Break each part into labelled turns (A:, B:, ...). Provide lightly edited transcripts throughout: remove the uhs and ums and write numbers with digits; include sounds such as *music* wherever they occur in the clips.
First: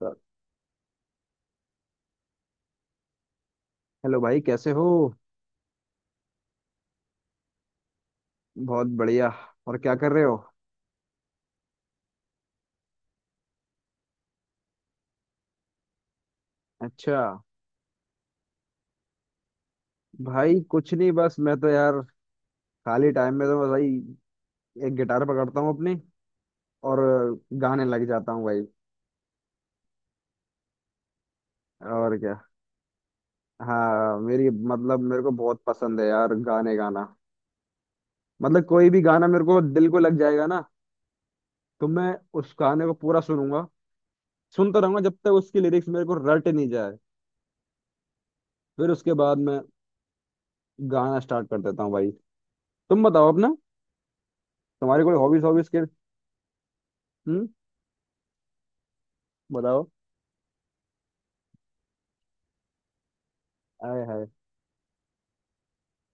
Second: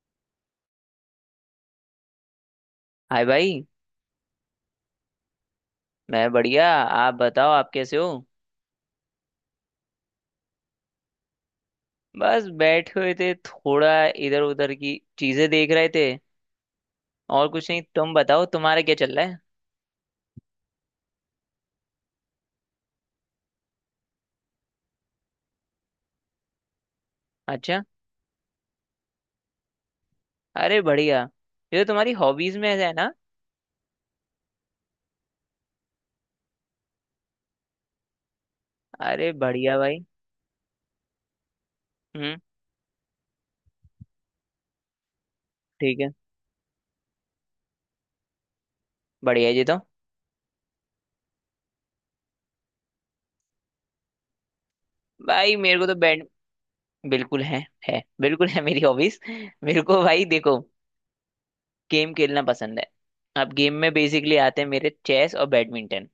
A: Sir.
B: Hi भाई।
A: Hello भाई कैसे हो।
B: मैं बढ़िया, आप बताओ, आप कैसे हो।
A: बहुत बढ़िया। और क्या कर रहे हो।
B: बस बैठे हुए थे, थोड़ा इधर उधर की चीजें देख रहे थे।
A: अच्छा।
B: और कुछ नहीं, तुम बताओ तुम्हारा क्या चल रहा है।
A: भाई कुछ नहीं, बस मैं तो यार खाली टाइम में तो भाई एक गिटार पकड़ता हूँ अपनी, और
B: अच्छा।
A: गाने लग जाता हूँ भाई।
B: अरे बढ़िया, ये तो तुम्हारी
A: और क्या।
B: हॉबीज में से है ना।
A: हाँ, मेरी मतलब मेरे को बहुत पसंद है यार गाने गाना। मतलब कोई भी गाना
B: अरे
A: मेरे को
B: बढ़िया
A: दिल को
B: भाई।
A: लग जाएगा ना। तो मैं
B: हम्म।
A: उस गाने को पूरा सुनूंगा, सुनता रहूंगा जब तक उसकी लिरिक्स
B: ठीक
A: मेरे
B: है।
A: को रट नहीं जाए। फिर उसके बाद
B: बढ़िया
A: मैं
B: जी। तो
A: गाना स्टार्ट कर देता हूँ भाई। तुम बताओ अपना, तुम्हारी कोई हॉबीज
B: भाई
A: हॉबीज के।
B: मेरे को तो बैड बिल्कुल
A: हम्म,
B: है बिल्कुल है मेरी हॉबीज। मेरे
A: बताओ।
B: को भाई देखो, गेम खेलना पसंद है। अब गेम में
A: आए हाय।
B: बेसिकली आते हैं मेरे चेस और बैडमिंटन।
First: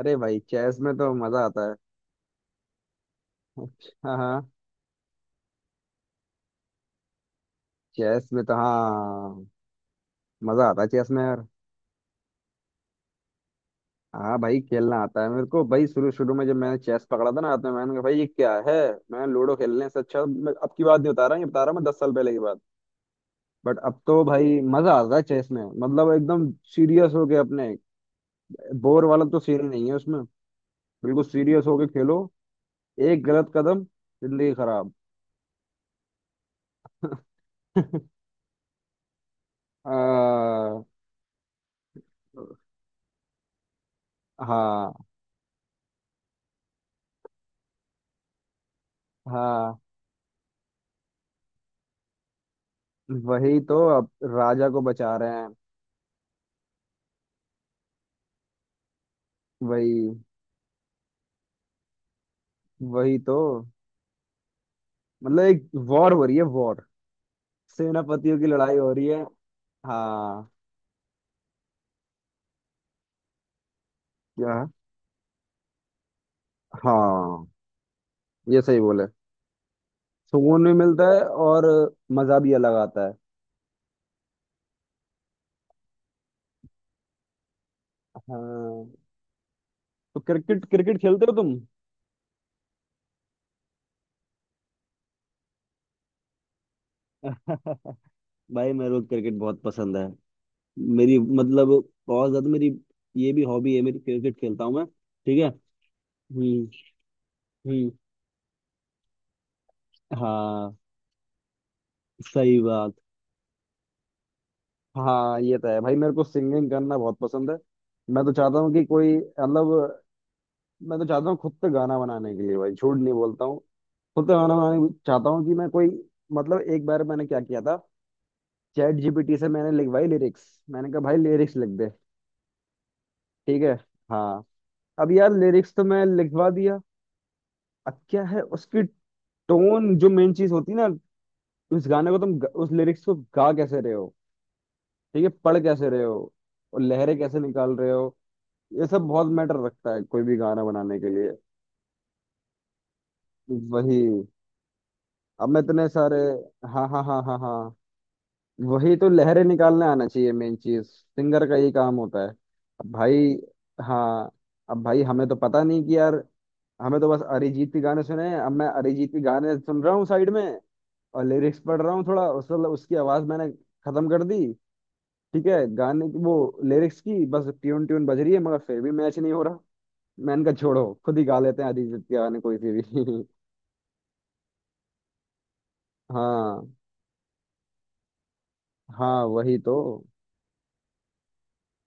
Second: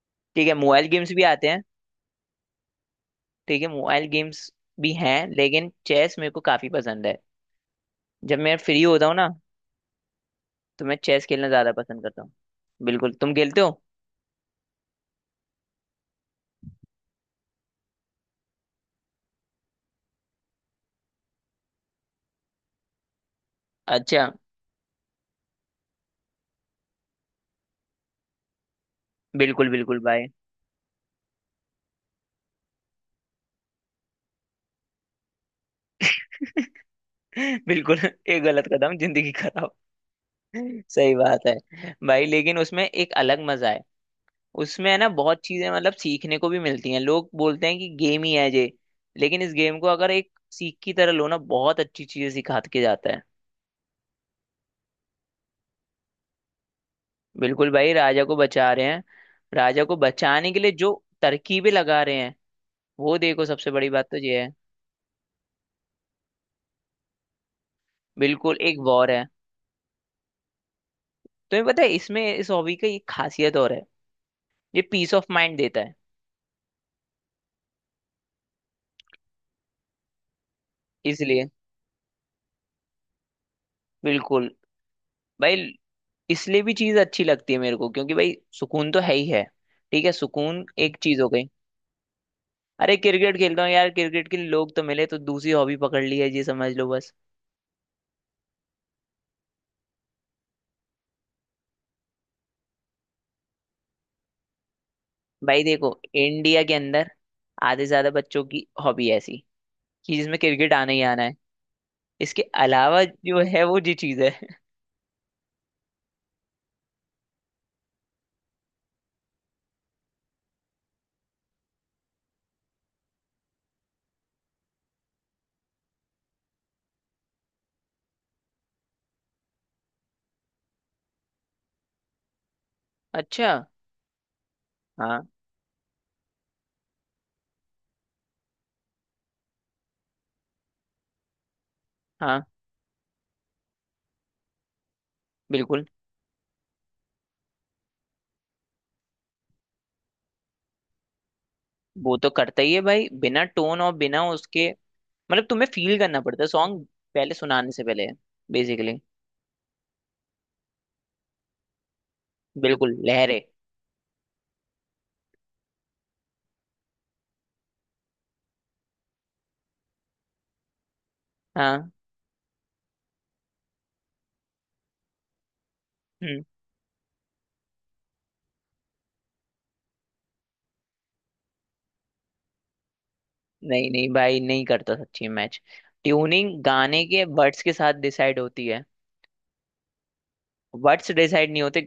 A: अरे भाई
B: ठीक है,
A: चेस
B: मोबाइल
A: में
B: गेम्स
A: तो
B: भी
A: मजा
B: आते हैं।
A: आता है।
B: ठीक है, मोबाइल
A: हाँ हाँ,
B: गेम्स भी हैं, लेकिन चेस मेरे को काफी पसंद है।
A: चेस
B: जब
A: में तो,
B: मैं फ्री होता हूँ ना,
A: हाँ, मजा आता
B: तो
A: है
B: मैं
A: चेस में
B: चेस
A: यार।
B: खेलना ज्यादा पसंद करता हूँ। बिल्कुल, तुम खेलते हो।
A: हाँ भाई खेलना आता है मेरे को भाई। शुरू शुरू में जब मैंने चेस पकड़ा था ना हाथ में, मैंने कहा भाई ये क्या है। मैं लूडो खेलने से अच्छा, मैं अब की बात नहीं बता रहा, ये बता रहा मैं 10 साल पहले की बात। बट अब तो
B: अच्छा।
A: भाई मजा आता है चेस में, मतलब एकदम सीरियस होके अपने, बोर वाला तो सीन ही
B: बिल्कुल
A: नहीं है
B: बिल्कुल
A: उसमें।
B: भाई।
A: बिल्कुल सीरियस होके खेलो। एक गलत कदम, जिंदगी खराब।
B: *laughs* बिल्कुल, एक गलत कदम जिंदगी खराब।
A: *laughs* आ,
B: सही बात है भाई, लेकिन उसमें एक अलग मजा है। उसमें है
A: हाँ
B: ना बहुत चीजें मतलब सीखने को भी मिलती हैं। लोग बोलते हैं कि गेम ही है ये, लेकिन इस
A: हाँ।
B: गेम को अगर एक सीख की तरह लो ना, बहुत अच्छी चीजें सिखा के जाता है।
A: वही तो, अब राजा को बचा रहे हैं।
B: बिल्कुल भाई, राजा को बचा रहे हैं। राजा को
A: वही
B: बचाने के लिए जो तरकीबें लगा रहे हैं, वो
A: वही तो।
B: देखो, सबसे बड़ी बात तो ये है।
A: मतलब एक वॉर हो रही है, वॉर, सेनापतियों की
B: बिल्कुल
A: लड़ाई
B: एक
A: हो रही
B: वॉर
A: है।
B: है।
A: हाँ।
B: तुम्हें पता है इसमें इस हॉबी का ये खासियत और है,
A: क्या।
B: ये पीस ऑफ माइंड देता है।
A: हाँ, ये सही बोले। सुकून भी मिलता है
B: इसलिए
A: और मजा भी अलग आता है।
B: बिल्कुल भाई, इसलिए भी चीज अच्छी लगती है मेरे को, क्योंकि भाई
A: हाँ।
B: सुकून तो है ही है। ठीक है,
A: तो क्रिकेट,
B: सुकून एक
A: क्रिकेट
B: चीज
A: खेलते
B: हो
A: हो
B: गई।
A: तुम।
B: अरे क्रिकेट खेलता हूँ यार, क्रिकेट के लिए लोग तो मिले, तो दूसरी हॉबी पकड़ ली है ये, समझ लो बस।
A: *laughs* भाई मेरे को क्रिकेट बहुत पसंद है। मेरी मतलब बहुत ज्यादा मेरी। ये भी हॉबी है मेरी, क्रिकेट खेलता हूँ मैं, ठीक है।
B: भाई देखो, इंडिया
A: हम्म।
B: के अंदर आधे से
A: हम्म।
B: ज्यादा बच्चों की हॉबी ऐसी कि जिसमें क्रिकेट
A: हाँ
B: आना ही आना है। इसके
A: सही बात।
B: अलावा जो है वो जी चीज है।
A: हाँ ये तो है भाई। मेरे को सिंगिंग करना बहुत पसंद है। मैं तो चाहता हूँ कि कोई, मतलब मैं तो चाहता हूँ खुद से गाना बनाने के लिए भाई, झूठ नहीं बोलता हूँ। खुद से गाना बनाने चाहता हूँ कि मैं कोई, मतलब एक बार मैंने क्या किया था। चैट जीपीटी से मैंने लिखवाई लिरिक्स। मैंने कहा भाई लिरिक्स लिख दे।
B: *laughs* अच्छा।
A: ठीक है। हाँ। अब
B: हाँ
A: यार लिरिक्स तो मैं लिखवा दिया। अब क्या है उसकी टोन, जो मेन चीज होती है ना। उस गाने को तुम
B: हाँ,
A: उस लिरिक्स को गा कैसे रहे हो। ठीक है। पढ़
B: बिल्कुल।
A: कैसे रहे हो। और लहरें कैसे निकाल रहे हो। ये सब बहुत मैटर रखता है कोई भी गाना बनाने के लिए।
B: वो तो करता ही है भाई, बिना टोन और
A: वही।
B: बिना उसके मतलब
A: अब मैं
B: तुम्हें
A: इतने
B: फील
A: सारे,
B: करना पड़ता है
A: हाँ
B: सॉन्ग
A: हाँ हाँ
B: पहले
A: हाँ
B: सुनाने
A: हाँ।
B: से पहले,
A: वही
B: बेसिकली।
A: तो, लहरें निकालने आना चाहिए। मेन चीज सिंगर का ये काम होता है। अब
B: बिल्कुल
A: भाई।
B: लहरे।
A: हाँ। अब भाई हमें तो पता नहीं कि यार, हमें तो बस अरिजीत के गाने सुने हैं। अब मैं अरिजीत के गाने सुन रहा हूँ साइड में, और लिरिक्स पढ़
B: हाँ।
A: रहा हूँ थोड़ा, उस उसकी आवाज मैंने खत्म कर दी। ठीक है। गाने की वो,
B: हम्म।
A: लिरिक्स की बस ट्यून ट्यून बज रही है, मगर फिर भी मैच नहीं हो रहा। मैंने कहा छोड़ो, खुद ही गा लेते हैं अरिजीत के गाने कोई से भी। *laughs*
B: नहीं नहीं भाई, नहीं करता सच्ची मैच। ट्यूनिंग
A: हाँ।
B: गाने के वर्ड्स के साथ डिसाइड होती है।
A: हाँ वही तो।
B: वर्ड्स डिसाइड नहीं होते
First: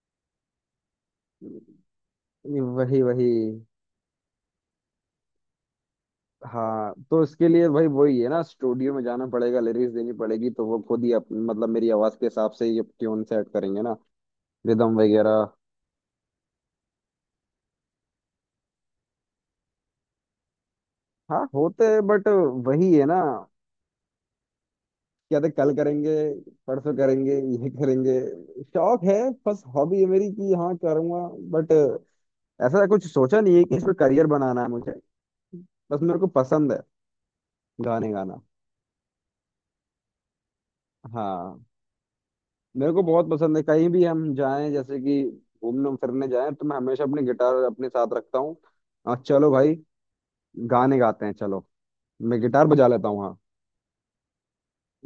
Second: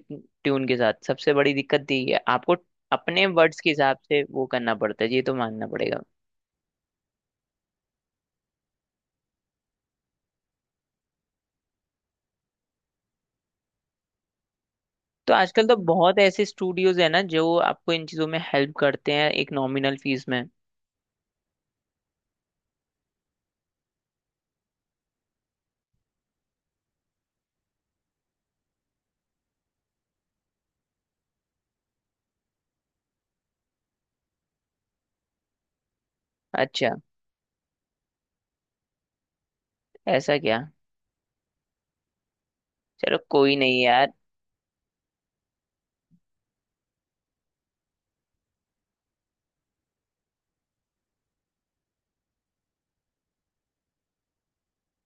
B: ट्यून के साथ, सबसे बड़ी दिक्कत यही है आपको।
A: वही
B: अपने
A: वही।
B: वर्ड्स के हिसाब से वो करना पड़ता है, ये तो मानना पड़ेगा।
A: हाँ तो इसके लिए भाई वही है ना, स्टूडियो में जाना पड़ेगा, लिरिक्स देनी पड़ेगी। तो वो खुद ही मतलब मेरी आवाज के हिसाब से ये ट्यून सेट करेंगे ना, रिदम
B: तो
A: वगैरह।
B: आजकल तो बहुत ऐसे स्टूडियोज है ना, जो आपको इन चीजों में हेल्प करते हैं एक नॉमिनल फीस में।
A: हाँ होते हैं, बट वही है ना। क्या थे, कल करेंगे, परसों करेंगे, ये करेंगे। शौक है, बस हॉबी है मेरी कि हाँ करूंगा, बट ऐसा कुछ सोचा नहीं है कि इसमें करियर बनाना है मुझे। बस मेरे को पसंद है
B: अच्छा।
A: गाने गाना।
B: ऐसा क्या।
A: हाँ। मेरे को
B: चलो
A: बहुत
B: कोई
A: पसंद है,
B: नहीं
A: कहीं भी
B: यार।
A: हम जाएं, जैसे कि घूमने फिरने जाएं, तो मैं हमेशा अपनी गिटार अपने साथ रखता हूँ। और चलो भाई, गाने गाते हैं, चलो। मैं गिटार बजा लेता हूँ। हाँ।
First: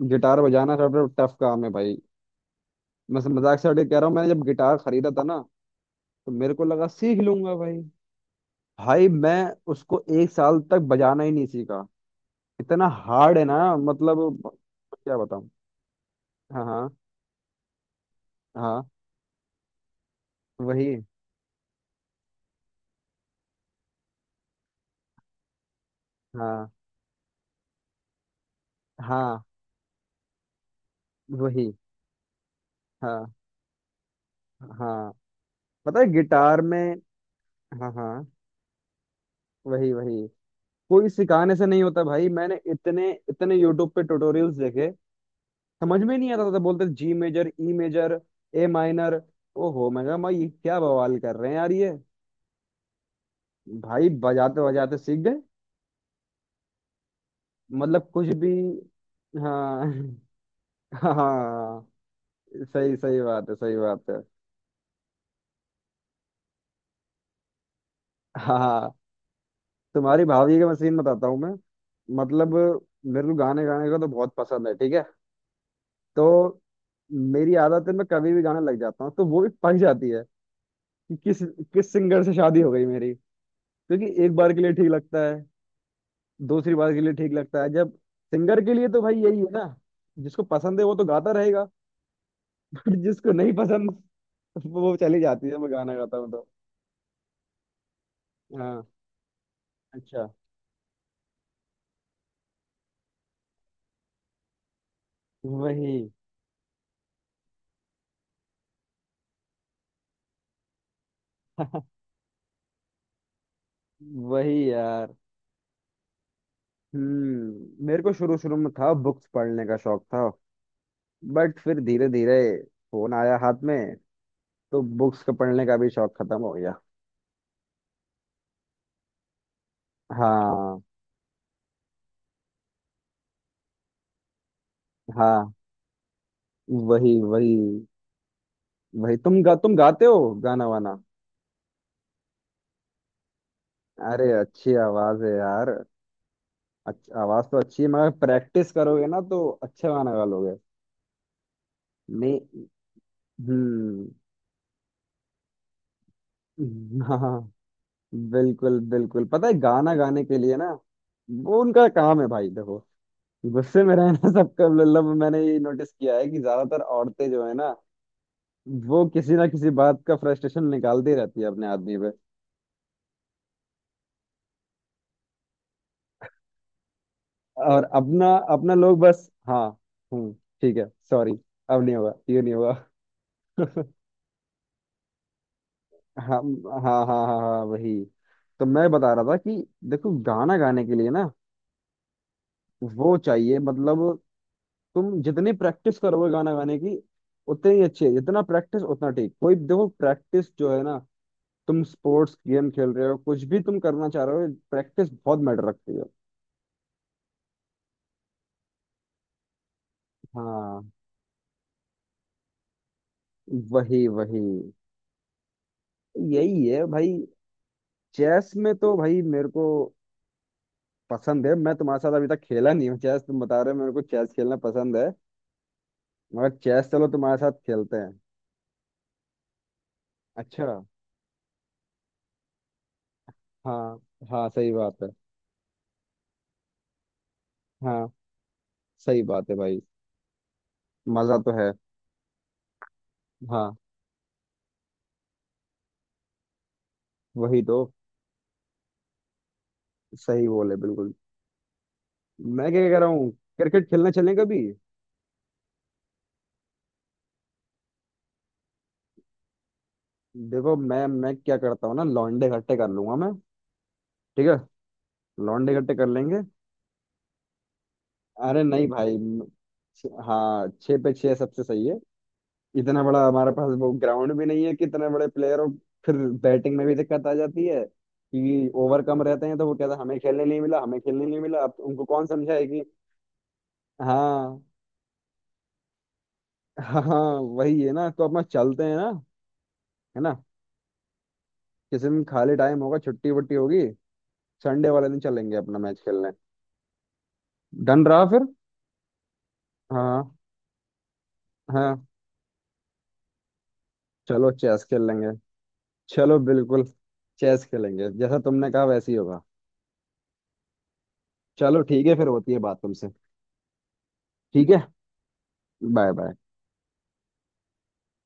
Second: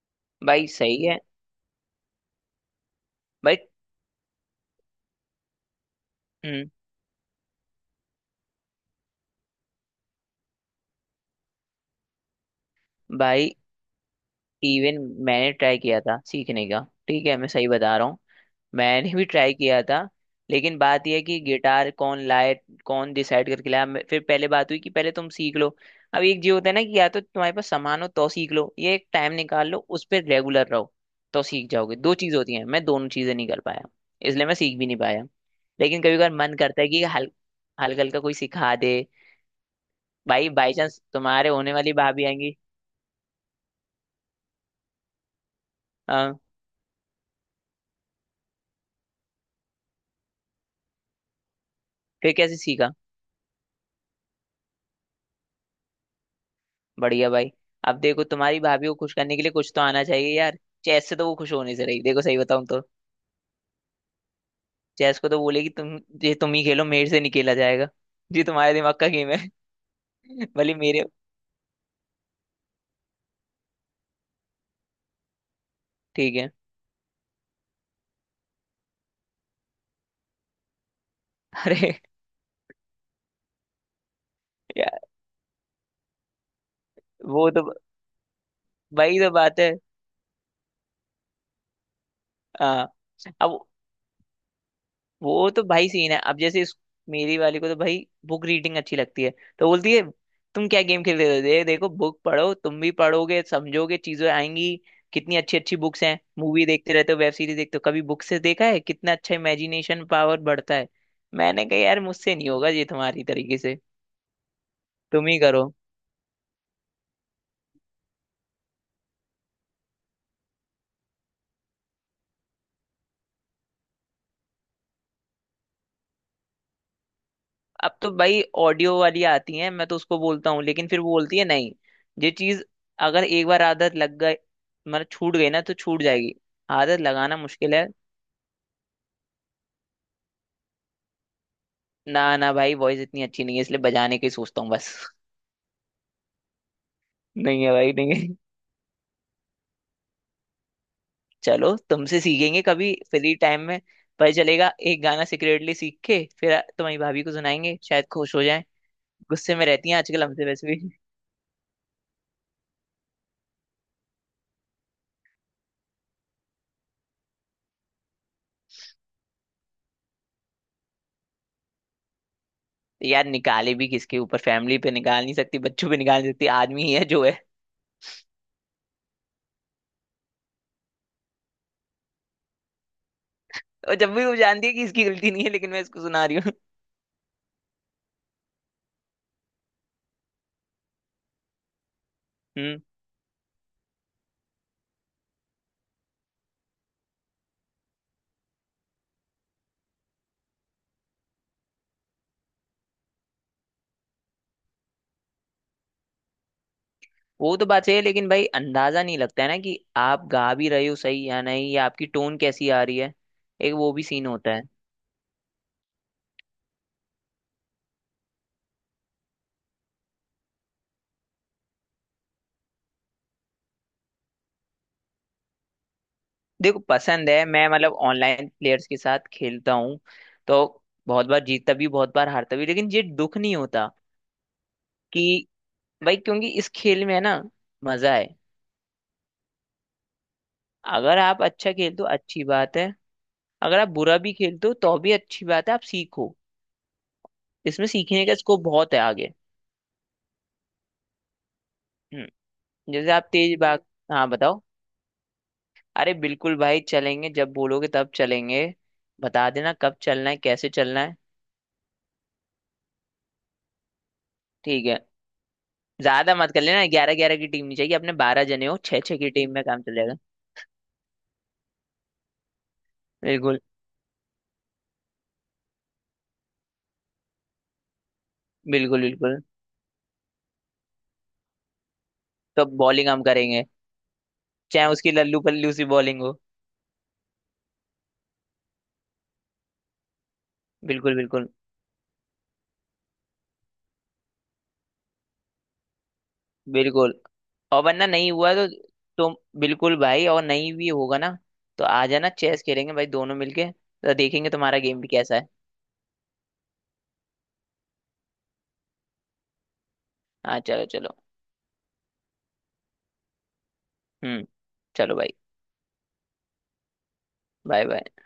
A: गिटार
B: भाई
A: बजाना
B: सही
A: सबसे
B: है।
A: टफ काम है भाई। मैं
B: भाई
A: मजाक से हटके कह रहा हूँ, मैंने जब गिटार खरीदा था ना, तो मेरे को
B: हम्म,
A: लगा सीख लूंगा भाई। भाई मैं उसको एक साल तक बजाना ही नहीं सीखा। इतना हार्ड है
B: भाई
A: ना मतलब,
B: इवन
A: क्या बताऊँ।
B: मैंने ट्राई किया था
A: हाँ
B: सीखने का।
A: हाँ
B: ठीक है, मैं सही बता रहा हूँ।
A: हाँ,
B: मैंने भी ट्राई किया था, लेकिन
A: वही।
B: बात यह है कि गिटार कौन लाए। कौन डिसाइड करके लाया। फिर पहले बात हुई कि पहले तुम सीख लो। अब एक जी होता
A: हाँ
B: है ना कि या तो तुम्हारे पास सामान हो तो सीख लो, ये एक टाइम
A: हाँ,
B: निकाल लो उस पर रेगुलर रहो, तो सीख
A: वही।
B: जाओगे। दो चीज होती हैं, मैं दोनों
A: हाँ
B: चीजें नहीं कर पाया, इसलिए मैं सीख भी नहीं
A: हाँ,
B: पाया।
A: पता
B: लेकिन
A: है
B: कभी कभार मन
A: गिटार में।
B: करता है कि हल
A: हाँ
B: हल्का हल्का
A: हाँ
B: कोई सिखा दे।
A: वही वही।
B: भाई बाई चांस
A: कोई
B: तुम्हारे
A: सिखाने से
B: होने
A: नहीं
B: वाली
A: होता
B: भाभी
A: भाई।
B: आएंगी।
A: मैंने इतने इतने यूट्यूब पे ट्यूटोरियल्स देखे। समझ में नहीं
B: हाँ।
A: आता था, बोलते जी, major, E major, A minor. ओहो, मैं कहा भाई ये क्या बवाल कर रहे हैं यार ये।
B: फिर कैसे सीखा।
A: भाई बजाते बजाते सीख गए,
B: बढ़िया भाई। अब
A: मतलब
B: देखो
A: कुछ भी।
B: तुम्हारी भाभी को खुश करने के लिए कुछ तो
A: हाँ।
B: आना चाहिए यार।
A: *laughs*
B: चेस से तो वो खुश होने
A: हाँ,
B: से रही, देखो सही बताऊं तो।
A: सही सही बात है, सही बात है।
B: चेस को तो बोलेगी, तुम ये तुम ही खेलो, मेरे से नहीं खेला जाएगा। *laughs* जी
A: हाँ
B: तुम्हारे
A: हाँ,
B: दिमाग का गेम है।
A: तुम्हारी
B: *laughs*
A: भाभी का
B: भले
A: मशीन
B: मेरे।
A: बताता हूँ मैं। मतलब मेरे को गाने गाने का तो बहुत पसंद है, ठीक है।
B: ठीक है।
A: तो मेरी आदत है, मैं कभी भी गाना लग जाता हूँ, तो वो भी पक जाती है कि किस
B: *laughs*
A: किस
B: अरे
A: सिंगर से शादी हो गई मेरी। क्योंकि एक बार के लिए ठीक
B: यार,
A: लगता है, दूसरी बार के लिए ठीक
B: वो
A: लगता है
B: तो
A: जब, सिंगर के लिए तो भाई
B: वही तो
A: यही है
B: बात है।
A: ना, जिसको पसंद है वो तो गाता रहेगा। *laughs*
B: हाँ
A: बट जिसको नहीं
B: अब।
A: पसंद, वो चली जाती
B: वो
A: है
B: तो
A: मैं
B: भाई
A: गाना
B: सीन
A: गाता
B: है
A: हूँ
B: अब,
A: तो।
B: मेरी वाली को तो भाई बुक रीडिंग
A: हाँ
B: अच्छी लगती है। तो बोलती है,
A: अच्छा,
B: तुम क्या गेम खेलते हो, दे देखो बुक पढ़ो, तुम भी पढ़ोगे समझोगे, चीजें आएंगी। कितनी अच्छी अच्छी बुक्स
A: वही।
B: हैं, मूवी देखते रहते हो, वेब सीरीज देखते हो, कभी बुक से देखा है कितना अच्छा इमेजिनेशन पावर बढ़ता है। मैंने कहा यार, मुझसे नहीं होगा ये तुम्हारी तरीके से,
A: *laughs* वही यार।
B: तुम ही करो।
A: हम्म, मेरे को शुरू शुरू में था, बुक्स पढ़ने का शौक था, बट फिर धीरे धीरे फोन आया हाथ में, तो बुक्स का पढ़ने का भी शौक खत्म हो गया।
B: अब तो भाई ऑडियो वाली आती है, मैं तो उसको बोलता हूँ,
A: हाँ
B: लेकिन फिर वो बोलती है नहीं। ये चीज अगर एक बार आदत लग गई, मतलब छूट गई
A: हाँ,
B: ना तो छूट जाएगी। आदत
A: वही
B: लगाना
A: वही।
B: मुश्किल है।
A: वही तुम तुम गाते हो गाना वाना।
B: ना ना भाई, वॉइस इतनी अच्छी नहीं है इसलिए बजाने
A: अरे
B: की सोचता हूँ
A: अच्छी
B: बस। *laughs*
A: आवाज है यार। आवाज तो
B: नहीं है
A: अच्छी है,
B: भाई,
A: मगर
B: नहीं है।
A: प्रैक्टिस करोगे ना तो अच्छा गाना गा लोगे।
B: *laughs* चलो तुमसे सीखेंगे
A: नहीं।
B: कभी फ्री टाइम में।
A: हम्म।
B: पता चलेगा, एक गाना सीक्रेटली सीख के फिर तुम्हारी
A: *laughs*
B: भाभी को
A: हाँ।
B: सुनाएंगे, शायद खुश हो जाए।
A: बिल्कुल बिल्कुल, पता है
B: गुस्से में रहती
A: गाना
B: हैं आजकल
A: गाने के
B: हमसे
A: लिए
B: वैसे
A: ना।
B: भी।
A: वो उनका काम है भाई देखो, गुस्से में रहना। *laughs* सबका, मतलब मैंने ये नोटिस किया है कि ज्यादातर औरतें जो है ना, वो किसी ना किसी बात का फ्रस्ट्रेशन निकालती रहती है अपने आदमी पे।
B: *laughs* यार निकाले भी किसके ऊपर, फैमिली पे निकाल नहीं सकती, बच्चों पे निकाल नहीं सकती, आदमी ही है जो है। *laughs*
A: और अपना, अपना लोग बस, हाँ। हम्म। ठीक है सॉरी, अब नहीं होगा, ये नहीं होगा। *laughs*
B: और जब भी वो जानती है कि इसकी गलती नहीं है, लेकिन मैं इसको
A: हाँ
B: सुना रही हूँ।
A: हाँ हाँ हाँ हाँ। वही तो, मैं बता रहा था कि देखो, गाना गाने के लिए ना,
B: *laughs* हम्म।
A: वो चाहिए मतलब, तुम जितनी प्रैक्टिस करोगे गाना गाने की, उतनी ही अच्छी है। जितना प्रैक्टिस उतना ठीक। कोई देखो, प्रैक्टिस जो है ना, तुम स्पोर्ट्स गेम खेल रहे हो, कुछ भी तुम करना चाह रहे हो, प्रैक्टिस बहुत मैटर रखती है।
B: वो तो बात सही है, लेकिन भाई अंदाजा नहीं लगता है ना कि आप गा भी रहे
A: हाँ,
B: हो सही या नहीं, या आपकी टोन कैसी आ रही है। एक वो भी
A: वही
B: सीन
A: वही,
B: होता है।
A: यही है भाई। चेस में तो भाई मेरे को पसंद है। मैं तुम्हारे साथ अभी तक खेला नहीं हूँ चेस, तुम बता रहे हो मेरे को चेस खेलना पसंद है। मगर
B: देखो
A: चेस, चलो
B: पसंद
A: तुम्हारे
B: है,
A: साथ
B: मैं मतलब
A: खेलते हैं।
B: ऑनलाइन प्लेयर्स के साथ खेलता हूँ। तो
A: अच्छा।
B: बहुत बार जीतता भी, बहुत बार हारता भी, लेकिन ये दुख नहीं होता
A: हाँ हाँ, सही बात है।
B: कि भाई, क्योंकि इस खेल में है ना
A: हाँ
B: मजा है।
A: सही बात है भाई।
B: अगर
A: मजा
B: आप
A: तो है।
B: अच्छा खेलते हो, अच्छी बात है।
A: हाँ,
B: अगर आप बुरा भी खेलते हो तो भी अच्छी बात है, आप सीखो।
A: वही तो।
B: इसमें सीखने का स्कोप बहुत है आगे।
A: सही बोले बिल्कुल।
B: हम्म,
A: मैं क्या कह रहा
B: जैसे आप
A: हूँ,
B: तेज भाग
A: क्रिकेट खेलने
B: हाँ
A: चलें
B: बताओ।
A: कभी।
B: अरे बिल्कुल भाई, चलेंगे, जब बोलोगे तब चलेंगे। बता देना कब चलना है, कैसे
A: देखो,
B: चलना है।
A: मैं क्या करता हूँ ना, लौंडे इकट्ठे कर लूंगा मैं। ठीक है,
B: ठीक है।
A: लौंडे इकट्ठे कर
B: ज्यादा
A: लेंगे।
B: मत कर लेना, 11 11 की टीम नहीं चाहिए, अपने 12
A: अरे
B: जने हो,
A: नहीं
B: छह
A: भाई
B: छह की टीम में काम चल जाएगा।
A: हाँ, छः पे छः सबसे सही है। इतना बड़ा हमारे
B: बिल्कुल
A: पास वो ग्राउंड भी नहीं है कि इतने बड़े प्लेयर हो। फिर बैटिंग में भी दिक्कत आ जाती है कि ओवर
B: बिल्कुल।
A: कम
B: बिल्कुल,
A: रहते हैं, तो वो कहता है हमें खेलने नहीं मिला, हमें खेलने नहीं मिला। अब उनको कौन समझाए
B: तो
A: कि,
B: बॉलिंग हम करेंगे
A: हाँ
B: चाहे उसकी लल्लू पल्लू सी बॉलिंग हो।
A: हाँ, वही है ना, तो अपना चलते हैं ना, है ना।
B: बिल्कुल बिल्कुल।
A: किसी दिन खाली टाइम होगा, छुट्टी वट्टी होगी, संडे वाले दिन चलेंगे अपना मैच खेलने।
B: बिल्कुल। और
A: डन
B: वरना
A: रहा
B: नहीं
A: फिर।
B: हुआ तो तुम बिल्कुल भाई,
A: हाँ
B: और नहीं भी होगा ना, तो
A: हाँ,
B: आ जाना, चेस खेलेंगे भाई दोनों मिलके, तो
A: चलो
B: देखेंगे तुम्हारा
A: चेस खेल
B: गेम भी
A: लेंगे,
B: कैसा है।
A: चलो बिल्कुल। चेस खेलेंगे, जैसा तुमने कहा वैसे ही होगा।
B: हाँ चलो चलो।
A: चलो ठीक है, फिर होती है बात तुमसे।
B: हम्म
A: ठीक है।
B: चलो भाई।
A: Bye bye.
B: Bye bye.